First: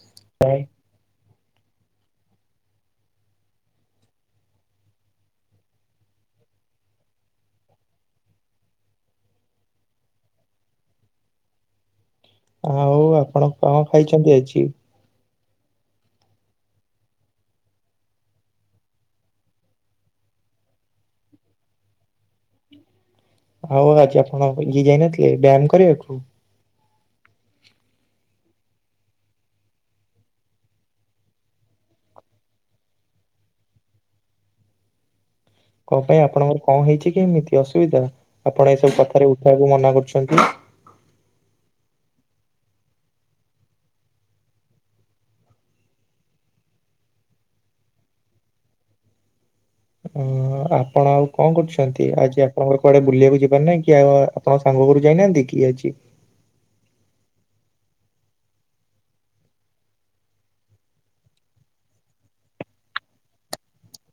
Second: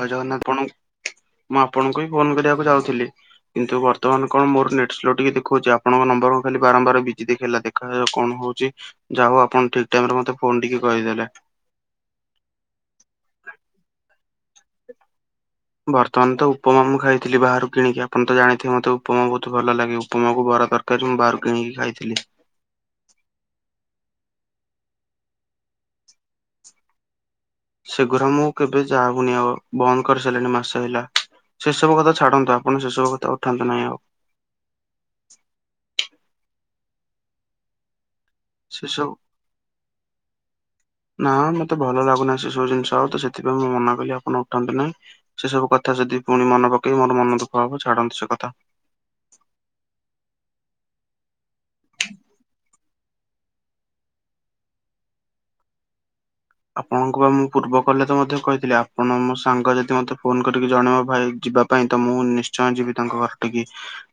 ହଉ ଜଗନ୍ ନାଇଁ, ଆପଣ ମୁଁ ଆପଣଙ୍କୁ ହିଁ ଫୋନ କରିବାକୁ ଚାହୁଥିଲି। କିନ୍ତୁ ବର୍ତ୍ତମାନ କଣ ମୋର ନେଟ ସ୍ଲୋ ଟିକେ ଦେଖଉଛି ଆପଣଙ୍କ ନମ୍ବର କ ଖାଲି ବାରମ୍ବାର ବିଜି ଦେଖେଇ ଲା। କଣ ହଉଛି ଯାହା ଆପଣ ଠିକ ଟାଇମରେ ମତେ ଫୋନ ଟେ କହିଦେଲେ। ଆଉ ଆପଣ କଣ ଖାଇଛନ୍ତି ଆଜି? ବର୍ତ୍ତମାନ ତ ଉପମା ମୁଁ ଖାଇଥିଲି ବାହାରୁ କିଣିକି ଆପଣ ତ ଜାଣିଥିବ ମତେ ଉପମା ବହୁତ ଭଲ ଲାଗେ ଉପମାକୁ ବର ଦରକାର। [unintelligible] ବାହାରୁ କିଣିକି ଖାଇଥିଲି। ହଉ ଆଜି ଆପଣ ଇଏ ଯାଇନଥିଲେ ବ୍ୟାୟାମ କରିବାକୁ। ସେଗୁରା ମୁଁ କେବେ ଯାଉନି ଆଉ ବନ୍ଦ କରିସାରିଲଣି ମାସେ ହେଲା। ସେସବୁ କଥା ଛାଡନ୍ତୁ ଆପଣ ସେସବୁ କଥା ଉଠାନ୍ତୁ ନାହିଁ ଆଉ। କଣ ପାଇଁ ଆପଣଙ୍କର କଣ ହେଇଛି କି ଏମିତି ଅସୁବିଧା ଆପଣ ସେ ଏସବୁ ସବୁ କଥାରେ ଉଠେଇବାକୁ ମନା କରୁଛନ୍ତି। ନା ମତେ ଭଲ ଲାଗୁନାହି ସେସବୁ ଜିନିଷ ଆ ତ ସେଥିପାଇଁ ମୁଁ ମନା କଲି ଆପଣ ଉଠାନ୍ତୁ ନାହିଁ। ସେ ସବୁ କଥା ଯଦି ପୁଣି ମତେ ପକେଇବି ମୋର ମନ ଦୁଃଖ ହବ ଛାଡ଼ନ୍ତୁ ସେ କଥା। ଅ ଆପଣ ଆଉ କଣ କରୁଛନ୍ତି ଆଜି ଆପଣଙ୍କର କୁଆଡେ ବୁଲିବାକୁ ଯିବାର ନାହିଁ କି ଆଉ। ପଣ ସାଙ୍ଗ ଘରୁ ଯାଇନାହାନ୍ତି କି ଆଜି। ଆପଣଙ୍କୁ ବା ମୁଁ ପୂର୍ବ କହଲେ ତ ମଧ୍ୟ କହିଥିଲି ଆପଣ ମୋ ସାଙ୍ଗ ଯଦି ମତେ ଫୋନ କରିକି ଜଣେଇବ ଭାଇ ଯିବା। ପାଇଁ ତ ମୁଁ ନିଶ୍ଚୟ ଯିବି ତାଙ୍କ ଘର ଟିକି।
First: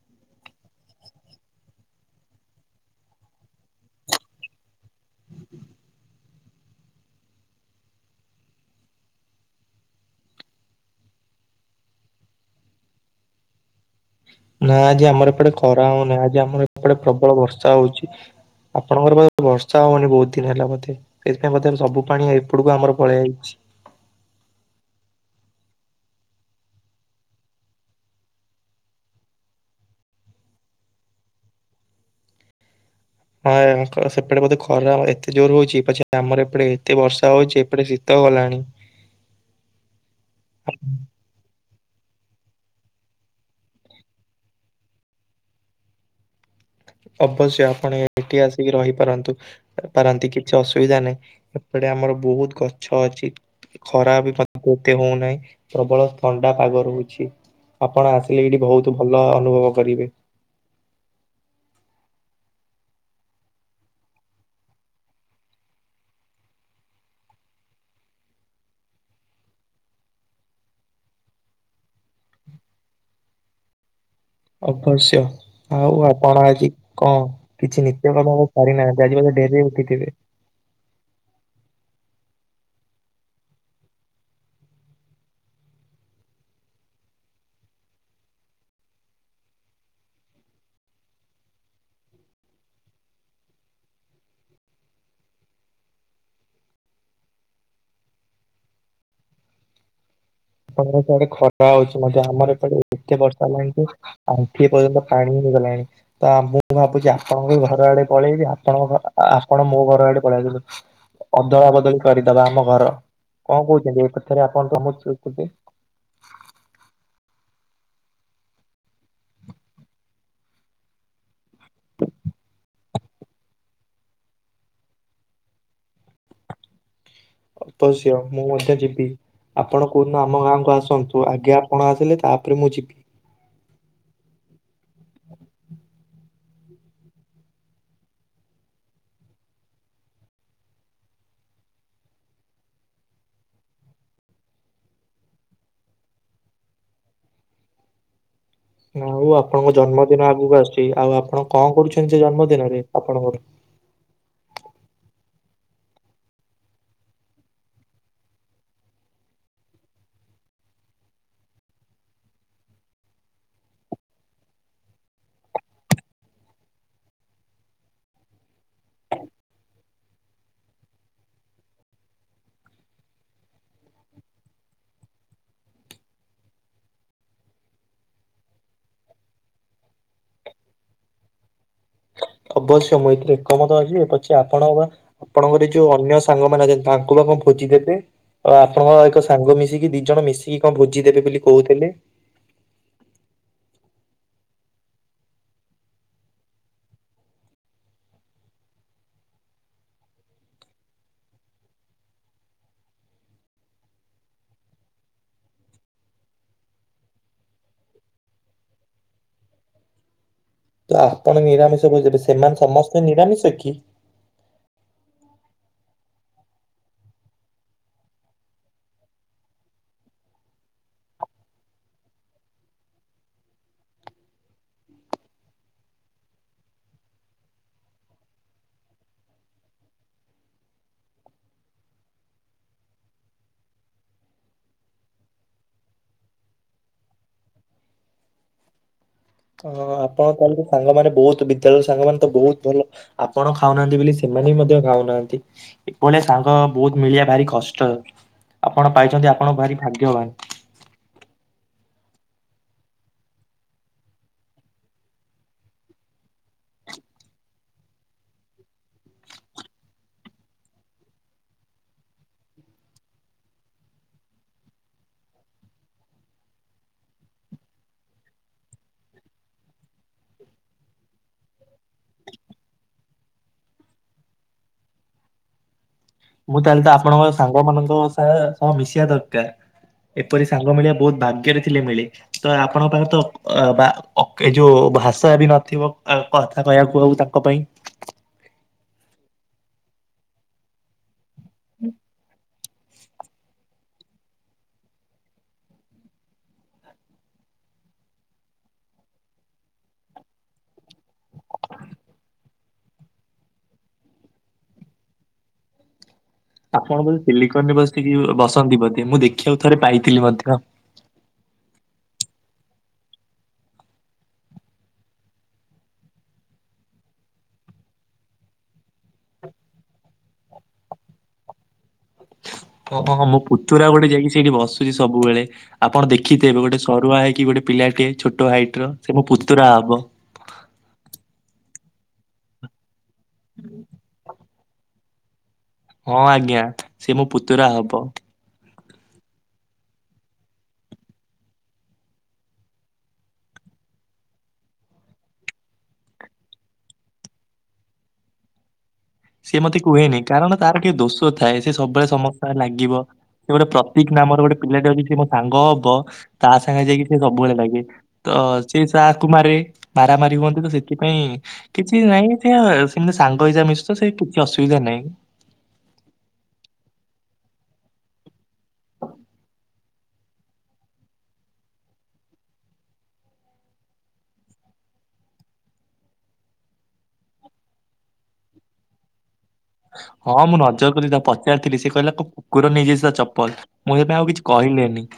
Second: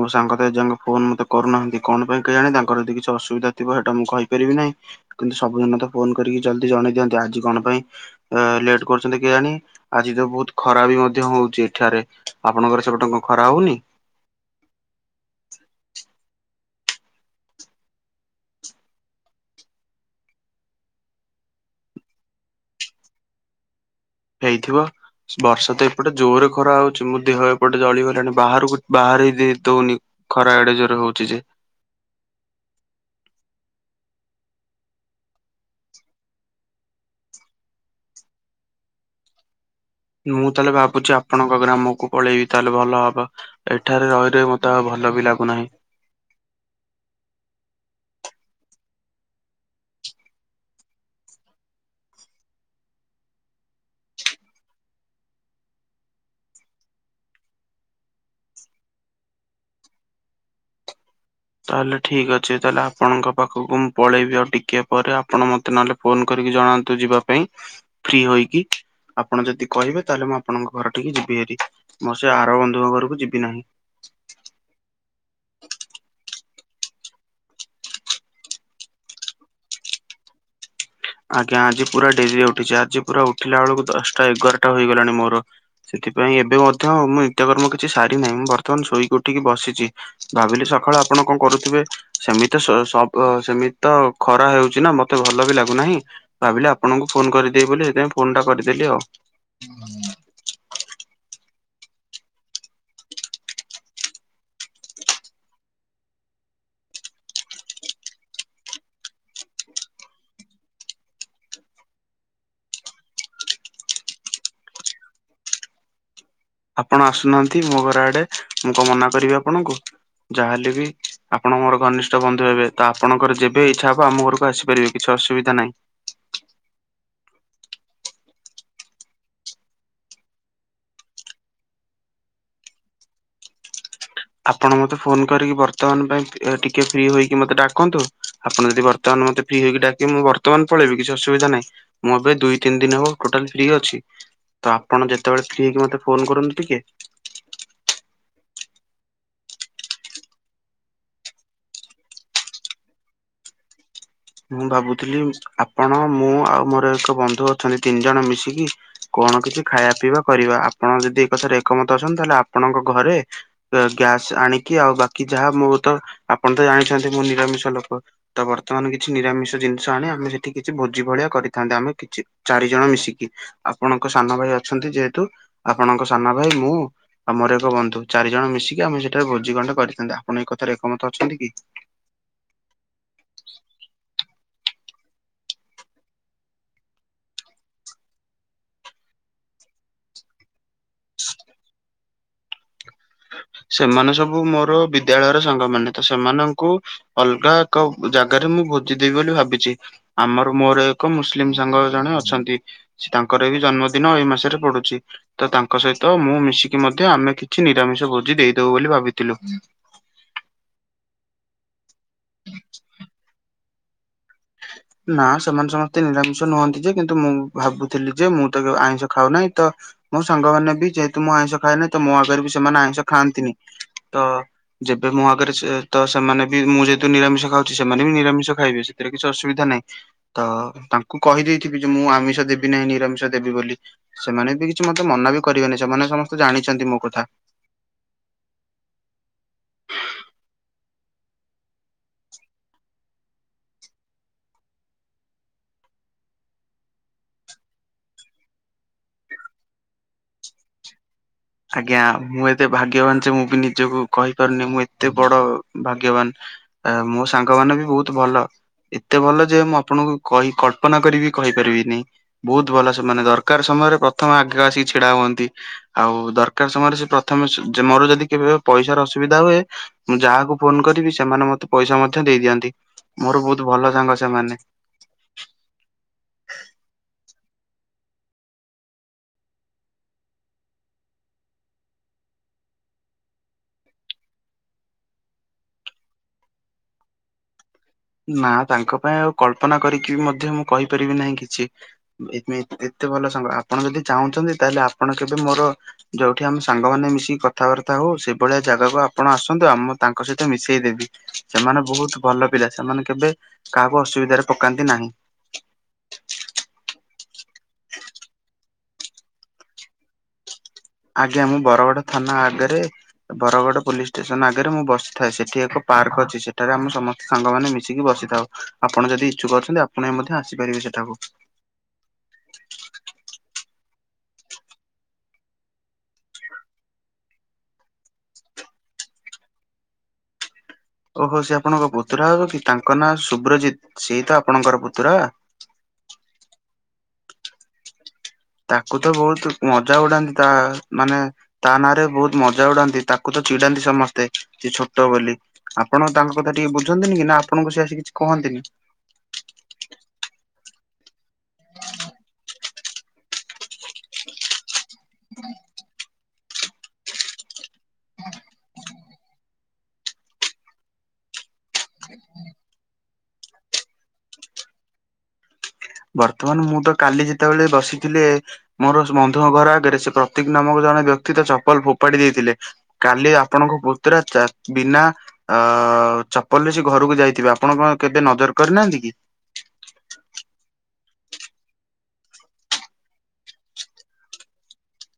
ମୋ ସାଙ୍ଗ ତ ଏଯାକେ ଫୋନ ମୋତେ କରୁନାହାନ୍ତି କଣ ପାଇଁ କେହି ଜାଣ ତାର ଯଦି କିଛି ଅସୁବିଧା ଥିବ ସେଟା ମୁଁ କହିପାରିବି ନାହିଁ। କିନ୍ତୁ ସବୁଦିନ ତ ଫୋନ କରିକି ଜଲଦି ଜଣେଇ ଦିଅନ୍ତି ଆଜି କଣ ପାଇଁ ଲେଟ କରୁଛନ୍ତି କିଏ ଜାଣି। ଆଜି ତ ବହୁତ ଖରାପ ବି ମଧ୍ୟ ହଉଛି ଏଠାରେ ଆପଣଙ୍କର ସେବଟେ କନ ଖରା ହଉନି? ନା ଆଜି ଆମର ଏପଟେ ଖରା ହଉନାହିଁ ଆଜି ଆମର ଏପଟେ ପ୍ରବଳ ବର୍ଷା ହଉଛି। ଆପଣଙ୍କର ପା ବର୍ଷା ହଉନି ବହୁତ ଦିନ ହେଲା ବଧେ। ସେଇଥିପାଇଁ ବରେ ସବୁ ପାଣି ଏପଟକୁ ଆମର ପଳେଇଆଇଛି। ହେଇଥିବ ବର୍ଷା ତ ଏପଟେ ଜୋରେ ଖରା ହଉଛି ମୋ ଦେହ ଏପଟେ ଜଳିଗଲାଣି ବାହାରକୁ ବାହ ରେଇ ଦଉନି। ଖରା ଆଡେ ଜୋରରେ ହଉଛି ଯେ। ହଁ ସେପଟେ ବୋଧେ ଖରା ଏତେ ଜୋର ହଉଛି ପଛେ ଆମର ଏପଟେ ଏତେ ବର୍ଷା ହଉଛି ଏଟେ ଶୀତ ହେଲାଣି। ମୁଁ ତାହେଲେ ଭାବୁଛି ଆପଣଙ୍କ ଗ୍ରାମକୁ ପଳେଇବି ତାହେଲେ ଭଲ ହବ। ଏଠାରେ ରହି ରହି ମତେ ଆଉ ଭଲ ବି ଲାଗୁନାହିଁ। ଅବଶ୍ୟ ଆପଣ ଏଠି ଆସିକି ରହିପାରନ୍ତୁ। ପାରନ୍ତି କିଛି ଅସୁବିଧା ନାହିଁ ଏପଟେ ଆମର ବହୁତ ଗଛ ଅଛି। ଖରା ବି ଏତେ ହଉନାହିଁ ପ୍ରବଳ ଥଣ୍ଡା ପାଗ ରହୁଛି। ଆପଣ ଆସିଲେ ଏଇଠି ବହୁତ ଭଲ ଅନୁଭବ କରିବେ। ତାହେଲେ ଠିକ ଅଛି ତାହେଲେ ଆପଣଙ୍କ ପାଖକୁ ମୁଁ ପଳେଇବି ଆଉ ଟିକେ ପରେ ଆପଣ ମତେ ନହେଲେ। ଫୋନ୍ କରିକି ଜଣାନ୍ତୁ ଯିବା ପାଇଁ ଫ୍ରି ହୋଇକି। ଆପଣ ଯଦି କହିବେ ତାହେଲେ ମୁଁ ଆପଣଙ୍କ ଘର ଠିକି ଯିବିହାରି। ମୋର ସେ ଆର ବନ୍ଧୁଙ୍କ ଘରକୁ ଯିବି ନାହିଁ। ଅବଶ୍ୟ। ଆଉ ଆପଣ ଆଜି କଣ କିଛି ନିତ୍ୟ ର୍କମ କରି ନାହାନ୍ତି। ଆଜି ବୋଧେ ଡେରିରେ ଉଠିଥିବେ। ଆଜ୍ଞା ଆଜି ପୁରା ଡେରିରେ ଉଠିଚି। ଆଜି ପୁରା ଉଠିଲା ବେଳକୁ ଦଶଟା ଏଗାରଟା ହେଇଗଲାଣି ମୋର। ସେଥିପାଇଁ ଏବେ ମଧ୍ୟ ମୁଁ ନିତ୍ୟକର୍ମ କିଛି ସାରି ନାହିଁ। ମୁଁ ବର୍ତ୍ତମାନ ଶୋଇକ ଉଠିକି ବସିଚି। ଭାବିଲି ସକାଳୁ ଆପଣ କଣ କରୁଥିବେ। ସେମିତି ସ ସ କ ସେମିତି ତ ଖରା ହୋଉଚି ନା ମତେ ଭଲ ବି ଲାଗୁନାହିଁ। ଭାବିଲେ ଆପଣଙ୍କୁ ଫୋନ୍ କରିଦିଏ ବୋଲି ସେଥିପାଇଁ ଫୋନଟା କରିଦେଲି ଆଉ। ଆପଣଙ୍କ ଆଡେ ଖଟା ହୋଉଚି ମଧ୍ୟ ଆମର ଏପଟେ ଏତେ ବର୍ଷା ହେଲାଣି ଯେ ଆଣ୍ଠିଏ ପର୍ଯ୍ୟନ୍ତ ପାଣି ହେଇଗଲାଣି। ତା ମୁଁ ଭାବୁଚି ଆପଣଙ୍କ ଘର ଆଡେ ପଳେଇବି। ଆପଣଙ୍କ ଆପଣ ମୋ ଘର ଆଡେ ପଳେଇ ଆସନ୍ତୁ। ଅଦଳା ବଦଳି କରିଦବା ଆମ ଘର କଣ କୋହୁଚନ୍ତି? ଏ କଥାରେ ଆପଣ [unintelligible] ଆପଣ ଆସୁନାହାନ୍ତି ମୋ ଘର ଆଡେ। ମୁଁ କଣ ମନା କରିବି ଆପଣଙ୍କୁ? ଯାହାହେଲେ ବି ଆପଣ ମୋର ଘନିଷ୍ଠ ବନ୍ଧୁ ହେବେ। ତ ଆପଣଙ୍କର ଯେବେ ଇଚ୍ଛା ହବ ଆମ ଘରକୁ ଆସିପାରିବେ। କିଛି ଅସୁବିଧା ନାହିଁ। ଅବଶ୍ୟ ମୁଁ ମଧ୍ୟ ଯିବି। ଆପଣ କୋଉ ଦିନ ଆମ ଗାଁକୁୁ ଆସନ୍ତୁ ଆଗେ ଆପଣ ଆସିଲେ ତାପରେ ମୁଁ ଯିବି। ଆପଣ ମତେ ଫୋନ୍ କରିକି ବର୍ତ୍ତମାନ ପାଇଁ ଫି ଟିକେ ଫ୍ରି ହୋଇକି ମତେ ଡାକନ୍ତୁ। ଆପଣ ଯଦି ବର୍ତ୍ତମାନ ମତେ ଫ୍ରି ହେଇକି ଡାକିବେ ମୁଁ ବର୍ତ୍ତମାନ ପଳେଇବ କିଛି ଅସୁବିଧା ନାହିଁ। ମୁଁ ଏବେ ଦୁଇ ତିନି ଦିନ ହବ ଟୋଟାଲ ଫ୍ରି ଅଛି। ତ ଆପଣ ଯେତେବେଳେ ଫ୍ରୀ ହେଇକି ମତେ ଫୋନ୍ କରନ୍ତୁ ଟିକେ। ଆଉ ଆପଣଙ୍କ ଜନ୍ମଦିନ ଆଗକୁ ଆସିୁଚି। ଆଉ ଆପଣ କଣ କରୁଚନ୍ତି ଜନ୍ମ ଦିନରେ ଆପଣଙ୍କର? ମୁଁ ଭାବୁଥିଲି ଆପଣ ମୁଁ ଆଉ ମୋର ଏକ ବନ୍ଧୁ ଅଛନ୍ତି। ତିନି ଜଣ ମିଶିକି କଣ କିଛି ଖାଇବା ପିଇବା କରିବା। ଆପଣ ଯଦି ଏ କଥାରେ ଏକମତ ଅଛନ୍ତି ତାହେଲେ ଆପଣଙ୍କ ଘରେ ଗ୍ୟାସ ଆଣିକି ଆଉ ବାକି ଯାହା ମୁ ତ ଆପଣ ତ ଜାଣିଚନ୍ତି ମୁଁ ନିରାମିଷ ଲୋକ। ତ ବର୍ତ୍ତମାନ କି ଛି ନିରାମିଷ ଜିନିଷ ଆଣି ଆମେ ସେଠି କିଛି ଭୋଜି ଭଳିଆ କରିଥାନ୍ତେ। ଆମେ କିଛି ଚାରିଜଣ ମିଶିକି। ଆପଣଙ୍କ ସାନ ଭାଇ ଅଛନ୍ତି ଯେହେତୁ ଆପଣଙ୍କ ସାନ ଭାଇ ମୁଁ ଆମର ଏକ ବନ୍ଧୁ ଚାରି ଜଣ ମିଶିକି ଆମେ ସେଠାରେ ଭୋଜିିଖଣ୍ଡେ କରିଥାନ୍ତେ। ଆପଣ ଏ କଥାରେ ଏକମତ ଅଛନ୍ତି କି? ଅବଶ୍ୟ ମୁଁ ଏଥିରେ ଏକମତ ଅଛିି [unintelligible] ପଛେ ଆପଣ ବା ଆପଣଙ୍କ ଘରେ ଯୋଉ ଅନ୍ୟ ସାଙ୍ଗମାନେ ଅଛନ୍ତି ତାଙ୍କୁ ଆପଣ କଣ ଭୋଜି ଦେବେ? ଆଉ ଆପଣଙ୍କ ଏକ ସାଙ୍ଗ ମିଶିକି ଦି ଜଣ ମିଶିକି କଣ ଭୋଜି ଦେବେ ବୋଲି କୋହୁଥିଲେ? ସେମାନେ ସବୁ ମୋର ବିଦ୍ୟାଳୟର ସାଙ୍ଗମାନେ ତ ସେମାନଙ୍କୁ ଅଲଗା ଏକ ଜାଗାରେ ମୁଁ ଭୋଜିଦବି ବୋଲି ଭାବିଚି। ଆମର ମୋର ଏକ ମୁସଲିମ୍ ସାଙ୍ଗ ଜଣେ ଅଛନ୍ତି। ସେ ତାଙ୍କର ବି ଜନ୍ମଦିନ ଏଇ ମାସରେ ପଡୁଚି ତ ତାଙ୍କ ସହିତ ମୁଁ ମିଶିକି ମଧ୍ୟ ଆମେ କିଛି ନି ରାମିଷ ଭୋଜି ଦେଇଦୋବୁ ବୋଲି ଭାବିଥିଲୁ। ତ ଆପଣ ନିରାମିଷ ଭୋଜିରେ ସେମାନେ ସମସ୍ତେ ନିରାମିଷ କି? ନା ସେମାନେ ସମସ୍ତେ ନିରାମିଷ ନୁହନ୍ତି ଯେ କିନ୍ତୁ ମୁଁ ଭାବୁଥିଲି ଯେ ମୁଁ ତ ଆଇଁଷ ଖାଉ ନାହିଁ ତ ମୋ ସାଙ୍ଗମାନେ ବି ଯେହେତୁ ମୁଁ ଆଇଁଷ ଖାଏନି ତ ମୋ ଆଗରେ ବି ସେମାନେ ଆଇଁଷ ଖାଆନ୍ତିନି ତ ଯେବେ ମୋ ଆଗରେ ସେ ତ ସେମାନେ ବି ମୁଁ ଯେହେତୁ ନିରାମିଷ ଖାଉଚି। ସେମାନେ ବି ନିରାମିଷ ଖାଇବେ ସେଥିରେ କିଛି ଅସୁବିଧା ନାହିଁ ତ ତାଙ୍କୁ କହିଦେଇଥିବି ଯେ ମୁଁ ଆମିଷ ଦେବି ନାହିଁ ନିରାମିଷ ଦେବି ବୋଲି। ସେମାନେ ବି କିଛି ମତେ ମନା ବି କରିବେନି ସେମାନେ ସମସ୍ତେ ଜାଣିଚନ୍ତି ମୋ କଥା। ହଁ ଆପଣ ତାହେଲେ ସାଙ୍ଗମାନେ ବୋହୁତ ବିଦ୍ୟାଳୟର ସାଙ୍ଗମାନେ ତ ବୋହୁତ ଭଲ। ଆପଣ ଖାଉନାହାନ୍ତି ବୋଲି ସେମାନେ ବି ମଧ୍ୟ ଖାଉନାହାନ୍ତି‌। ଏଭଳିଆ ସାଙ୍ଗ ବହୁତ ମିଳିବା ଭାରି କଷ୍ଟ, ଆପଣ ପାଇଛନ୍ତି ଆପଣଙ୍କ ଭାରି ଭାଗ୍ୟବାନ। ଆଜ୍ଞା ମୁଁ ଏତେ ଭାଗ୍ୟବାନ ଯେ ମୁଁ ବି ନିଜକୁ କହିପାରୁନି ମୁଁ ଏତେ ବଡ ଭାଗ୍ୟବାନ‌। ଏ ମୋ ସାଙ୍ଗ ମାନେ ବି ବହୁତ ଭଲ। ଏତେ ଭଲ ଯେ ମୁଁ ଆପଣଙ୍କୁ କହି କଳ୍ପନା କରି ବି କହିପାରିବିନି‌। ବହୁତ ଭଲ ସେମାନେ ଦରକାର ସମୟରେ ପ୍ରଥମେ ଆଗରେ ଆସିକି ଛିଡା ହୁଅନ୍ତି। ଆଉ ଦରକାର ସମୟରେ ସେ ପ୍ରଥମେ ସୁ- ଯେ ମୋର ଯଦି କେବେ ପଇସାର ଅସୁବିଧା ହୁଏ ମୁଁ ଯାହାକୁ ଫୋନ୍ କରିବି ସେମାନେ ମୋତେ ପଇସା ମଧ୍ୟ ଦେଇ ଦିଅନ୍ତି। ମୋର ବହୁତ ଭଲ ସାଙ୍ଗ ସେମାନେ। ମୁଁ ତାହେଲେ ତ ଆପଣଙ୍କ ସାଙ୍ଗ ମାନଙ୍କ ସଏ ସହ ମିଶିବା ଦରକାର। ଏପରି ସାଙ୍ଗ ମିଳିଆ ବହୁତ ଭାଗ୍ୟରେ ଥିଲେ ମିଳେ‌। ତ ଆପଣଙ୍କ ପାଖେ ତ ଅ, ବା- ଏ ଯୋଉ ଭାଷା ବି ନଥିବ‌? ଆ କଥା କହିବାକୁ ଆଉ ତାଙ୍କ ପାଇଁ। ନା ତାଙ୍କ ପାଇଁ ଆଉ କଳ୍ପନା କରିକି ମଧ୍ୟ ମୁଁ କହିପାରିବି ନାହିଁ କିଛି। ଏବେ ଏତେ ଭଲ ସାଙ୍ଗ, ଆପଣ ଯଦି ଚାହୁଁଛନ୍ତି ତାହେଲେ ଆପଣ କେବେ ମୋର ଯୋଉଠି ଆମେ ସାଙ୍ଗମାନେ ମିଶିକି କଥାବାର୍ତ୍ତା ହଉ ସେଭଳିଆ ଜାଗାକୁ ଆପଣ ଆସନ୍ତୁ, ଆମ ତାଙ୍କ ସହିତ ମିଶେଇ ଦେବି। ସେମାନେ ବହୁତ ଭଲ ପିଲା, ସେମାନେ କେବେ କାହାକୁ ଅସୁବିଧାରେ ପକାନ୍ତି ନାହିଁ। ଆପଣ ବୋଧେ ସିଲିକନ ରେ ବସିକି ବସନ୍ତି ବୋଧେ ମୁଁ ଦେଖିବାକୁ ଥରେ ପାଇଥିଲି ମଧ୍ୟ? ଆଜ୍ଞା ମୁଁ ବରଗଡ ଥାନା ଆଗରେ ବରଗଡ ପୋଲିସ୍ ଷ୍ଟେସନ୍ ଆଗରେ ମୁଁ ବସିଥାଏ। ସେଠି ଏକ ପାର୍କ ଅଛି। ସେଠାରେ ଆମ ସମସ୍ତ ସାଙ୍ଗ ମାନେ ମିଶିକି ବସିଥାଉ। ଆପଣ ଯଦି ଇଚ୍ଛୁକ ଅଛନ୍ତି ଆପଣ ବି ମଧ୍ୟ ଆସିପାରିବେ ସେଠାକୁ। ଓ ହୋ, ହଁ ମୋ ପୁତୁରା ଗୋଟେ ଯାଇକି ସେଇଠି ବସୁଚି ସବୁବେଳେ। ଆପଣ ଦେଖିଥିବେ ଗୋଟେ ସରୁଆ ହେଇକି ଗୋଟେ ପିଲାଟିଏ ଛୋଟ ହାଇଟ୍ ର ସେ ମୋ ପୁତୁରା ହବ। ଓହୋ, ସେ ଆପଣଙ୍କ ପୁତୁରା ହବ କି ତାଙ୍କ ନାଁ ସୁବ୍ରଜିତ୍ ସିଏ ତ ଆପଣଙ୍କର ପୁତୁରା? ହଁ ଆଜ୍ଞା ସିଏ ମୋ ପୁତୁରା ହବ। ତାକୁ ତ ବହୁତ ମଜା ଉଡାନ୍ତି ତା ମାନେ ତା ନାଁ ରେ ବହୁତ ମଜା ଉଡାନ୍ତି, ତାକୁ ତ ଚିଡାନ୍ତି ସମସ୍ତେ ସେ ଛୋଟ ବୋଲି। ଆପଣ ତାଙ୍କ କଥା ଟିକେ ବୁଝନ୍ତିନି କି ନା ଆପଣଙ୍କୁ ସେ ଆସି କିଛି କହନ୍ତିନି? ସିଏ ମୋତେ କୁହେନି କାରଣ ତାର ଟିକେ ଦୋଷ ଥାଏ ସେ ସବୁବେଳେ ସମସ୍ତଙ୍କ ସାଙ୍ଗରେ ଲାଗିବ। ସେ ଗୋଟେ ପ୍ରତୀକ ନାମର ଗୋଟେ ପିଲାଟେ ଅଛି ସେ ମୋ ସାଙ୍ଗ ହବ ତା ସାଙ୍ଗେ ଯାଇକି ସେ ସବୁବଳେ ଲାଗେ। ତ ସିଏ ସା ଆକୁ ମାରେ ମାରାମାରି ହୁଅନ୍ତି ତ, ସେଥିପାଇଁ କିଛି ନାଇଁ ସେ ସେମିତି ସାଙ୍ଗ ହିସାବରେ ମିଶୁଚ ସେଇ ପୁ- କିଛି ଅସୁବିଧା ନାଇଁ। ବର୍ତ୍ତମାନ ମୁଁ ତ କାଲି ଯେତେବେଳେ ବସିଥିଲେ ମୋର ବନ୍ଧୁଙ୍କ ଘର ଆଗେରେ ସେ ପ୍ରତୀକ ନାମକ ଜଣେ ବ୍ୟକ୍ତି ତା ଚପଲ ଫୋପାଡ଼ି ଦେଇଥିଲେ। କାଲି ଆପଣଙ୍କ ପୁତୁରା ଚା- ବିନା ଅ, ଚପଲରେ ସେ ଘରକୁ ଯାଇଥିବେ, ଆପଣ କଣ କେବେ ନଜର କରିନାହାନ୍ତି କି? ହଁ ମୁଁ ନଜର କଲି ତାକୁ ପଚାରିଥିଲି ସେ କହିଲା କୁ- କୁକୁର ନେଇଯାଇଚଛି ତା ଚପଲ। ମୁଁ ସେଇଥିପାଇଁ ଆଉ କିଛି କହିଲିନି।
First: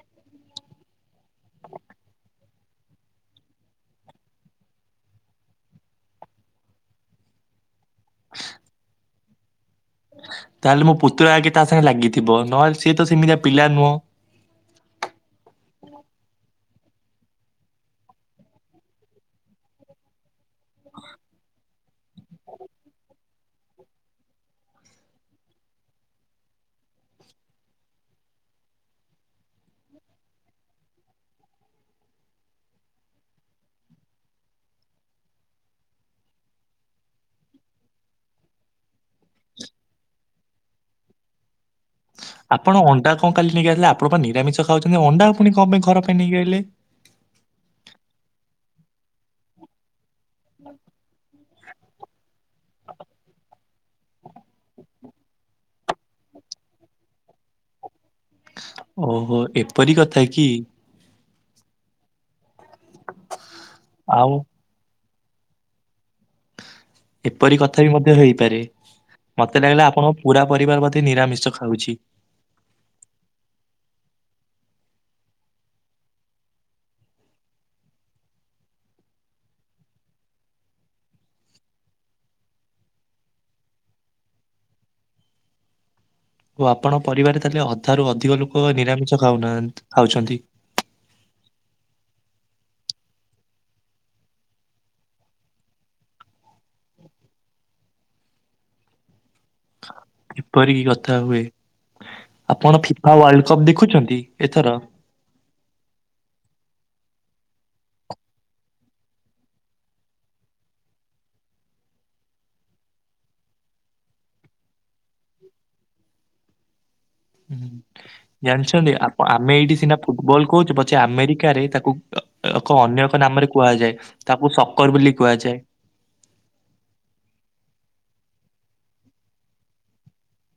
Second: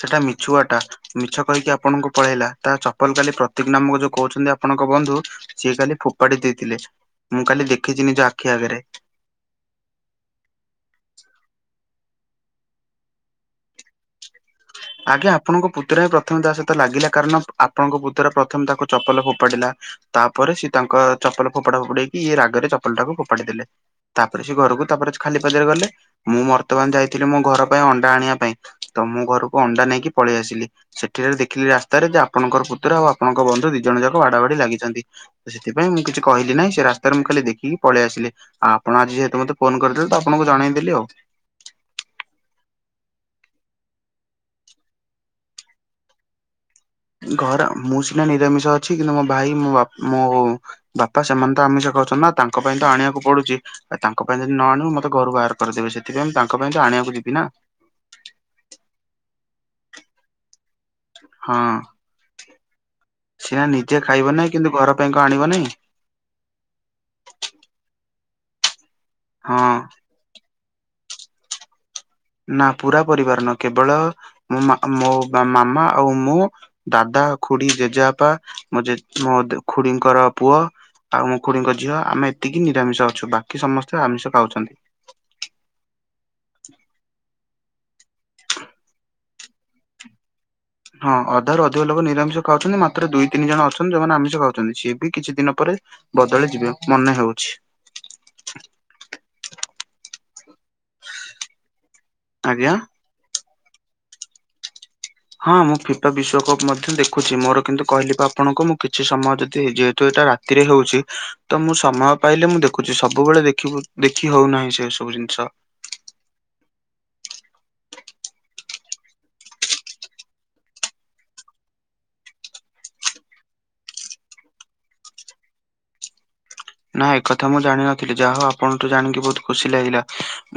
ସେଟା ମିଛୁଆଟା। ମିଛ କହିକି ଆପଣଙ୍କୁ ପଳେଇଲା, ତା ଚପଲ କାଲି ପ୍ରତୀକ ନାମକ ଯୋଉ କହୁଛନ୍ତି ଆପଣଙ୍କ ବନ୍ଧୁ ସିଏ କାଲି ଫୋପାଡି ଦେଇଥିଲେ, ମୁଁ କାଲି ଦେଖିଚି ନିଜ ଆଖି ଆଗରେ। ତାହେଲେ ମୋ ପୁତୁରା ଆଗେ ତା ସାଙ୍ଗେ ଲାଗିଥିବ। ନହେଲେ ସିଏ ତ ସେମିତିଆ ପିଲା ନୁହଁ। ଆଜ୍ଞା ଆପଣଙ୍କ ପୁତୁରା ପ୍ରଥମେ ତା ସହିତ ଲାଗିଲା, କାରଣ ଆପଣଙ୍କ ପୁତୁରା ପ୍ରଥମେ ତାକୁ ଚପଲ ଫୋପାଡ଼ିଲା। ତାପରେ ସିଏ ତାଙ୍କ ଚପଲ ଫୋପଡା ଫୋପଡି ହେଇକି ଇଏ ରାଗରେ ଚପଲ ଟାକୁ ଫୋପାଡ଼ି ଦେଲେ। ତାପରେ ସେ ଘରୁକୁ ତାପରେ ଖାଲି ପାଦରେ ଗଲେ। ମୁଁ ବର୍ତ୍ତମାନ ଯାଇଥିଲି ମୋ ଘର ପାଇଁ ଅଣ୍ଡା ଆଣିବା ପାଇଁ, ତ ମୁଁ ଘରୁକୁ ଅଣ୍ଡା ନେଇକି ପଳେଇ ଆସିଲି। ସେଠିକାରେ ଦେଖିଲି ରାସ୍ତାରେ ଯେ ଆପଣଙ୍କର ପୁତୁର ଆଉ ଆପଣଙ୍କ ବନ୍ଧୁ ଦିଇ ଜଣ ଯାକ ବାଡା ବାଡି ଲାଗିଚନ୍ତି। ସେଥିପାଇଁ ମୁଁ କିଛି କହିଲି ନାହଁ ସେ ରାସ୍ତାରେ ମୁଁ ଖାଲି ଦେଖିକି ପଳେଇ ଆସିଲି। ଆପଣ ଆଜି ଯେହେତୁ ମତେ ଫୋନ କରିଦେଲେ ତ ଆପଣଙ୍କୁ ଜଣେଇଦେଲି ଆଉ। ଆପଣ ଅଣ୍ଡା କଣ କାଲି ନେଇକି ଆଇଥିଲେ ଆପଣ ପା ନିରାମିଷ ଖାଉଚନ୍ତି ଅଣ୍ଡା ପୁଣି କଣ ପାଇଁ ଘର ପାଇଁ ନେଇକି ଆଇଲେ। ଘର ମୁଁ ସିନା ନିରାମିଷ ଅଛି କିନ୍ତୁ ମୋ ଭାଇ ମୋ ବାପ ମୋ ବାପା ସେମାନେ ତ ଆମିଷ ଖାଉଚନ୍ତି ନା ତାଙ୍କ ପାଇଁ ତ ଆଣିବାକୁ ପଡୁଚି। ଆ ତାଙ୍କ ପାଇଁ ଯଦି ନ ଆଣିବୁ ମତେ ଘରୁ ବାହାର କରିଦେବେ ସେଥିପାଇଁ ମୁଁ ତାଙ୍କ ପାଇଁ ତ ଆଣିବାକୁ ଯିବି ନା। ଓହୋ ଏପରି କଥା କି? ହଁ ସିନା ନିଜେ ଆଉ ଖାଇବ ନାଇଁ କିନ୍ତୁ ଘର ପାଇଁ କଣ ଆଣିବ ନାଇଁ। ଏପରି କଥା ବି ମଧ୍ୟ ହେଇପାରେ ମତେ ହଁ ଲାଗିଲା ଆପଣଙ୍କ ପୁରା ପରିବାର ବଧେ ନିରାମିଷ ଖାଉଛି। ନା ପୁରା ପରିବାର ନୁ କେବଳ ମୋ ମା ମୋ ମାମା ଆଉ ମୁଁ ଦାଦା ଖୁଡି ଜେଜେବାପା ମୋ ଜେଜ ମୋ ଦେ ଖୁଡିଙ୍କର ପୁଅ। ଆଉ ମୋ ଖୁଡିଙ୍କ ଝିଅ ଆମେ ଏତିକି ନିରାମିଷ ଅଛୁ ବାକି ସମସ୍ତେ ଆମିଷ ଖାଉଛନ୍ତି। ଓ ଆପଣ ପରିବାରେ ତାହେଲେ ଅଧାରୁୁ ଅଧିକ ଲୋକ ନିରାମିଷ ଖାଉନାଆନ୍ତି ଖାଉଛନ୍ତି। ହଁ ଅଧାରୁ ଅଧିକ ଲୋକ ନିରାମିଷ ଖାଉଚନ୍ତି ମାତ୍ର ଦୁଇ ତିନି ଜଣ ଅଛନ୍ତି ଯୋଉମାନେ ଆମିଷ ଖାଉଚନ୍ତି ସିଏ ବି କିଛି ଦିନ ପରେ ବଦଳି ଯିବେ ମନେ ହେଉଛି। ଏପରିକି କଥା ହୁଏ ଆଜ୍ଞା ଆପଣ ଫି ପା ୱାର୍ଲଡ କପ୍ ଦେଖୁଛନ୍ତି ଏଥର? ହଁ ମୁଁ ଫିଫା ବିଶ୍ଵକପ୍ ମଧ୍ୟ ଦେଖୁଚି ମୋର କିନ୍ତୁ କହିଲି ପା ଆପଣଙ୍କୁ ମୁଁ କିଛି ସମୟ ଯଦି ଯେହେତୁ ଏଇଟା ରା ତିରେ ହେଉଛି ତ ମୁଁ ସମୟ ପାଇଲେ ମୁଁ ଦେଖୁଚି ସବୁବଳେ ଦେଖିବୁ-ଦେଖି ହୋଉ ନାହିଁ ସେ ସବୁ ଜିନିଷ। ହୁଁ ଜାଣିଚନ୍ତି ଆପଣ ଆମେ ଏଇଠି ସିନା ଫୁଟବଲ କହୁଚୁ ପଛେ ଆମେରିକାରେ ତାକୁ ଏକ ଅନ୍ୟ ଏକ ନାମରେ କୁହାଯାଏ ତାକୁ ସଙ୍କର ବୋଲି କୁହାଯାଏ। ନା ଏକ କଥା ମୁଁ ଜାଣିନଥିଲି ଯା ହୋଉ ଆପଣଠୁ ଜାଣିକି ବୋହୁତ ଖୁସି ଲାଗିଲା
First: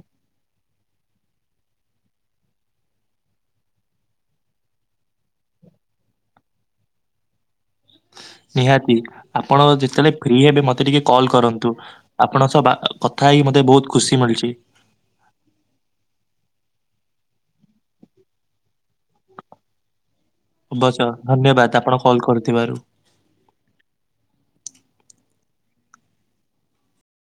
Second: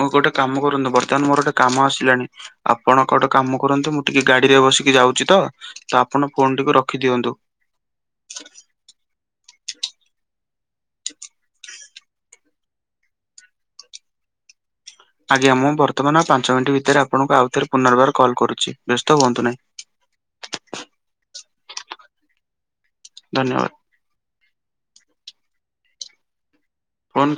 ମୁଁ ଗୋଟେ କାମ କରନ୍ତୁ ବର୍ତ୍ତମାନ ମୋର ଗୋଟେ କାମ ଆସିଲାଣି ଆପଣ ଗୋଟେ କାମ କରନ୍ତୁ ମୁଁ ଟିକେ ଗାଡିରେ ବସିକି ଯାଉଚି ତ ତ ଆପଣ ଫୋନ୍ ଟିକୁ ରଖିଦିଅନ୍ତୁ। ନିହାତି ଆପଣ ଯେତେବେଳେ ଫ୍ରି ହେବେ ମତେ ଟିକେ କଲ୍ କରନ୍ତୁ। ଆପଣଙ୍କ ସହ ବା କଥା ହେଇ ମତେ ବୋହୁତ ଖୁସି ମିଳୁଚି। ଆଜ୍ଞା ମୁଁ ବର୍ତ୍ତମାନ ପାଞ୍ଚ ମିନିଟ୍ ଭିତରେ ଆପଣଙ୍କୁ ଆଉଥରେ ପୁନର୍ବାର କଲ୍ କରୁଚି ବ୍ୟସ୍ତ ହୁଅନ୍ତୁ ନାହିଁ। ଅବଶ୍ୟ ଧନ୍ୟବାଦ ଆପଣ କଲ୍ କରିୁଥିବାରୁ। ଧନ୍ୟବାଦ। ଫୋନ୍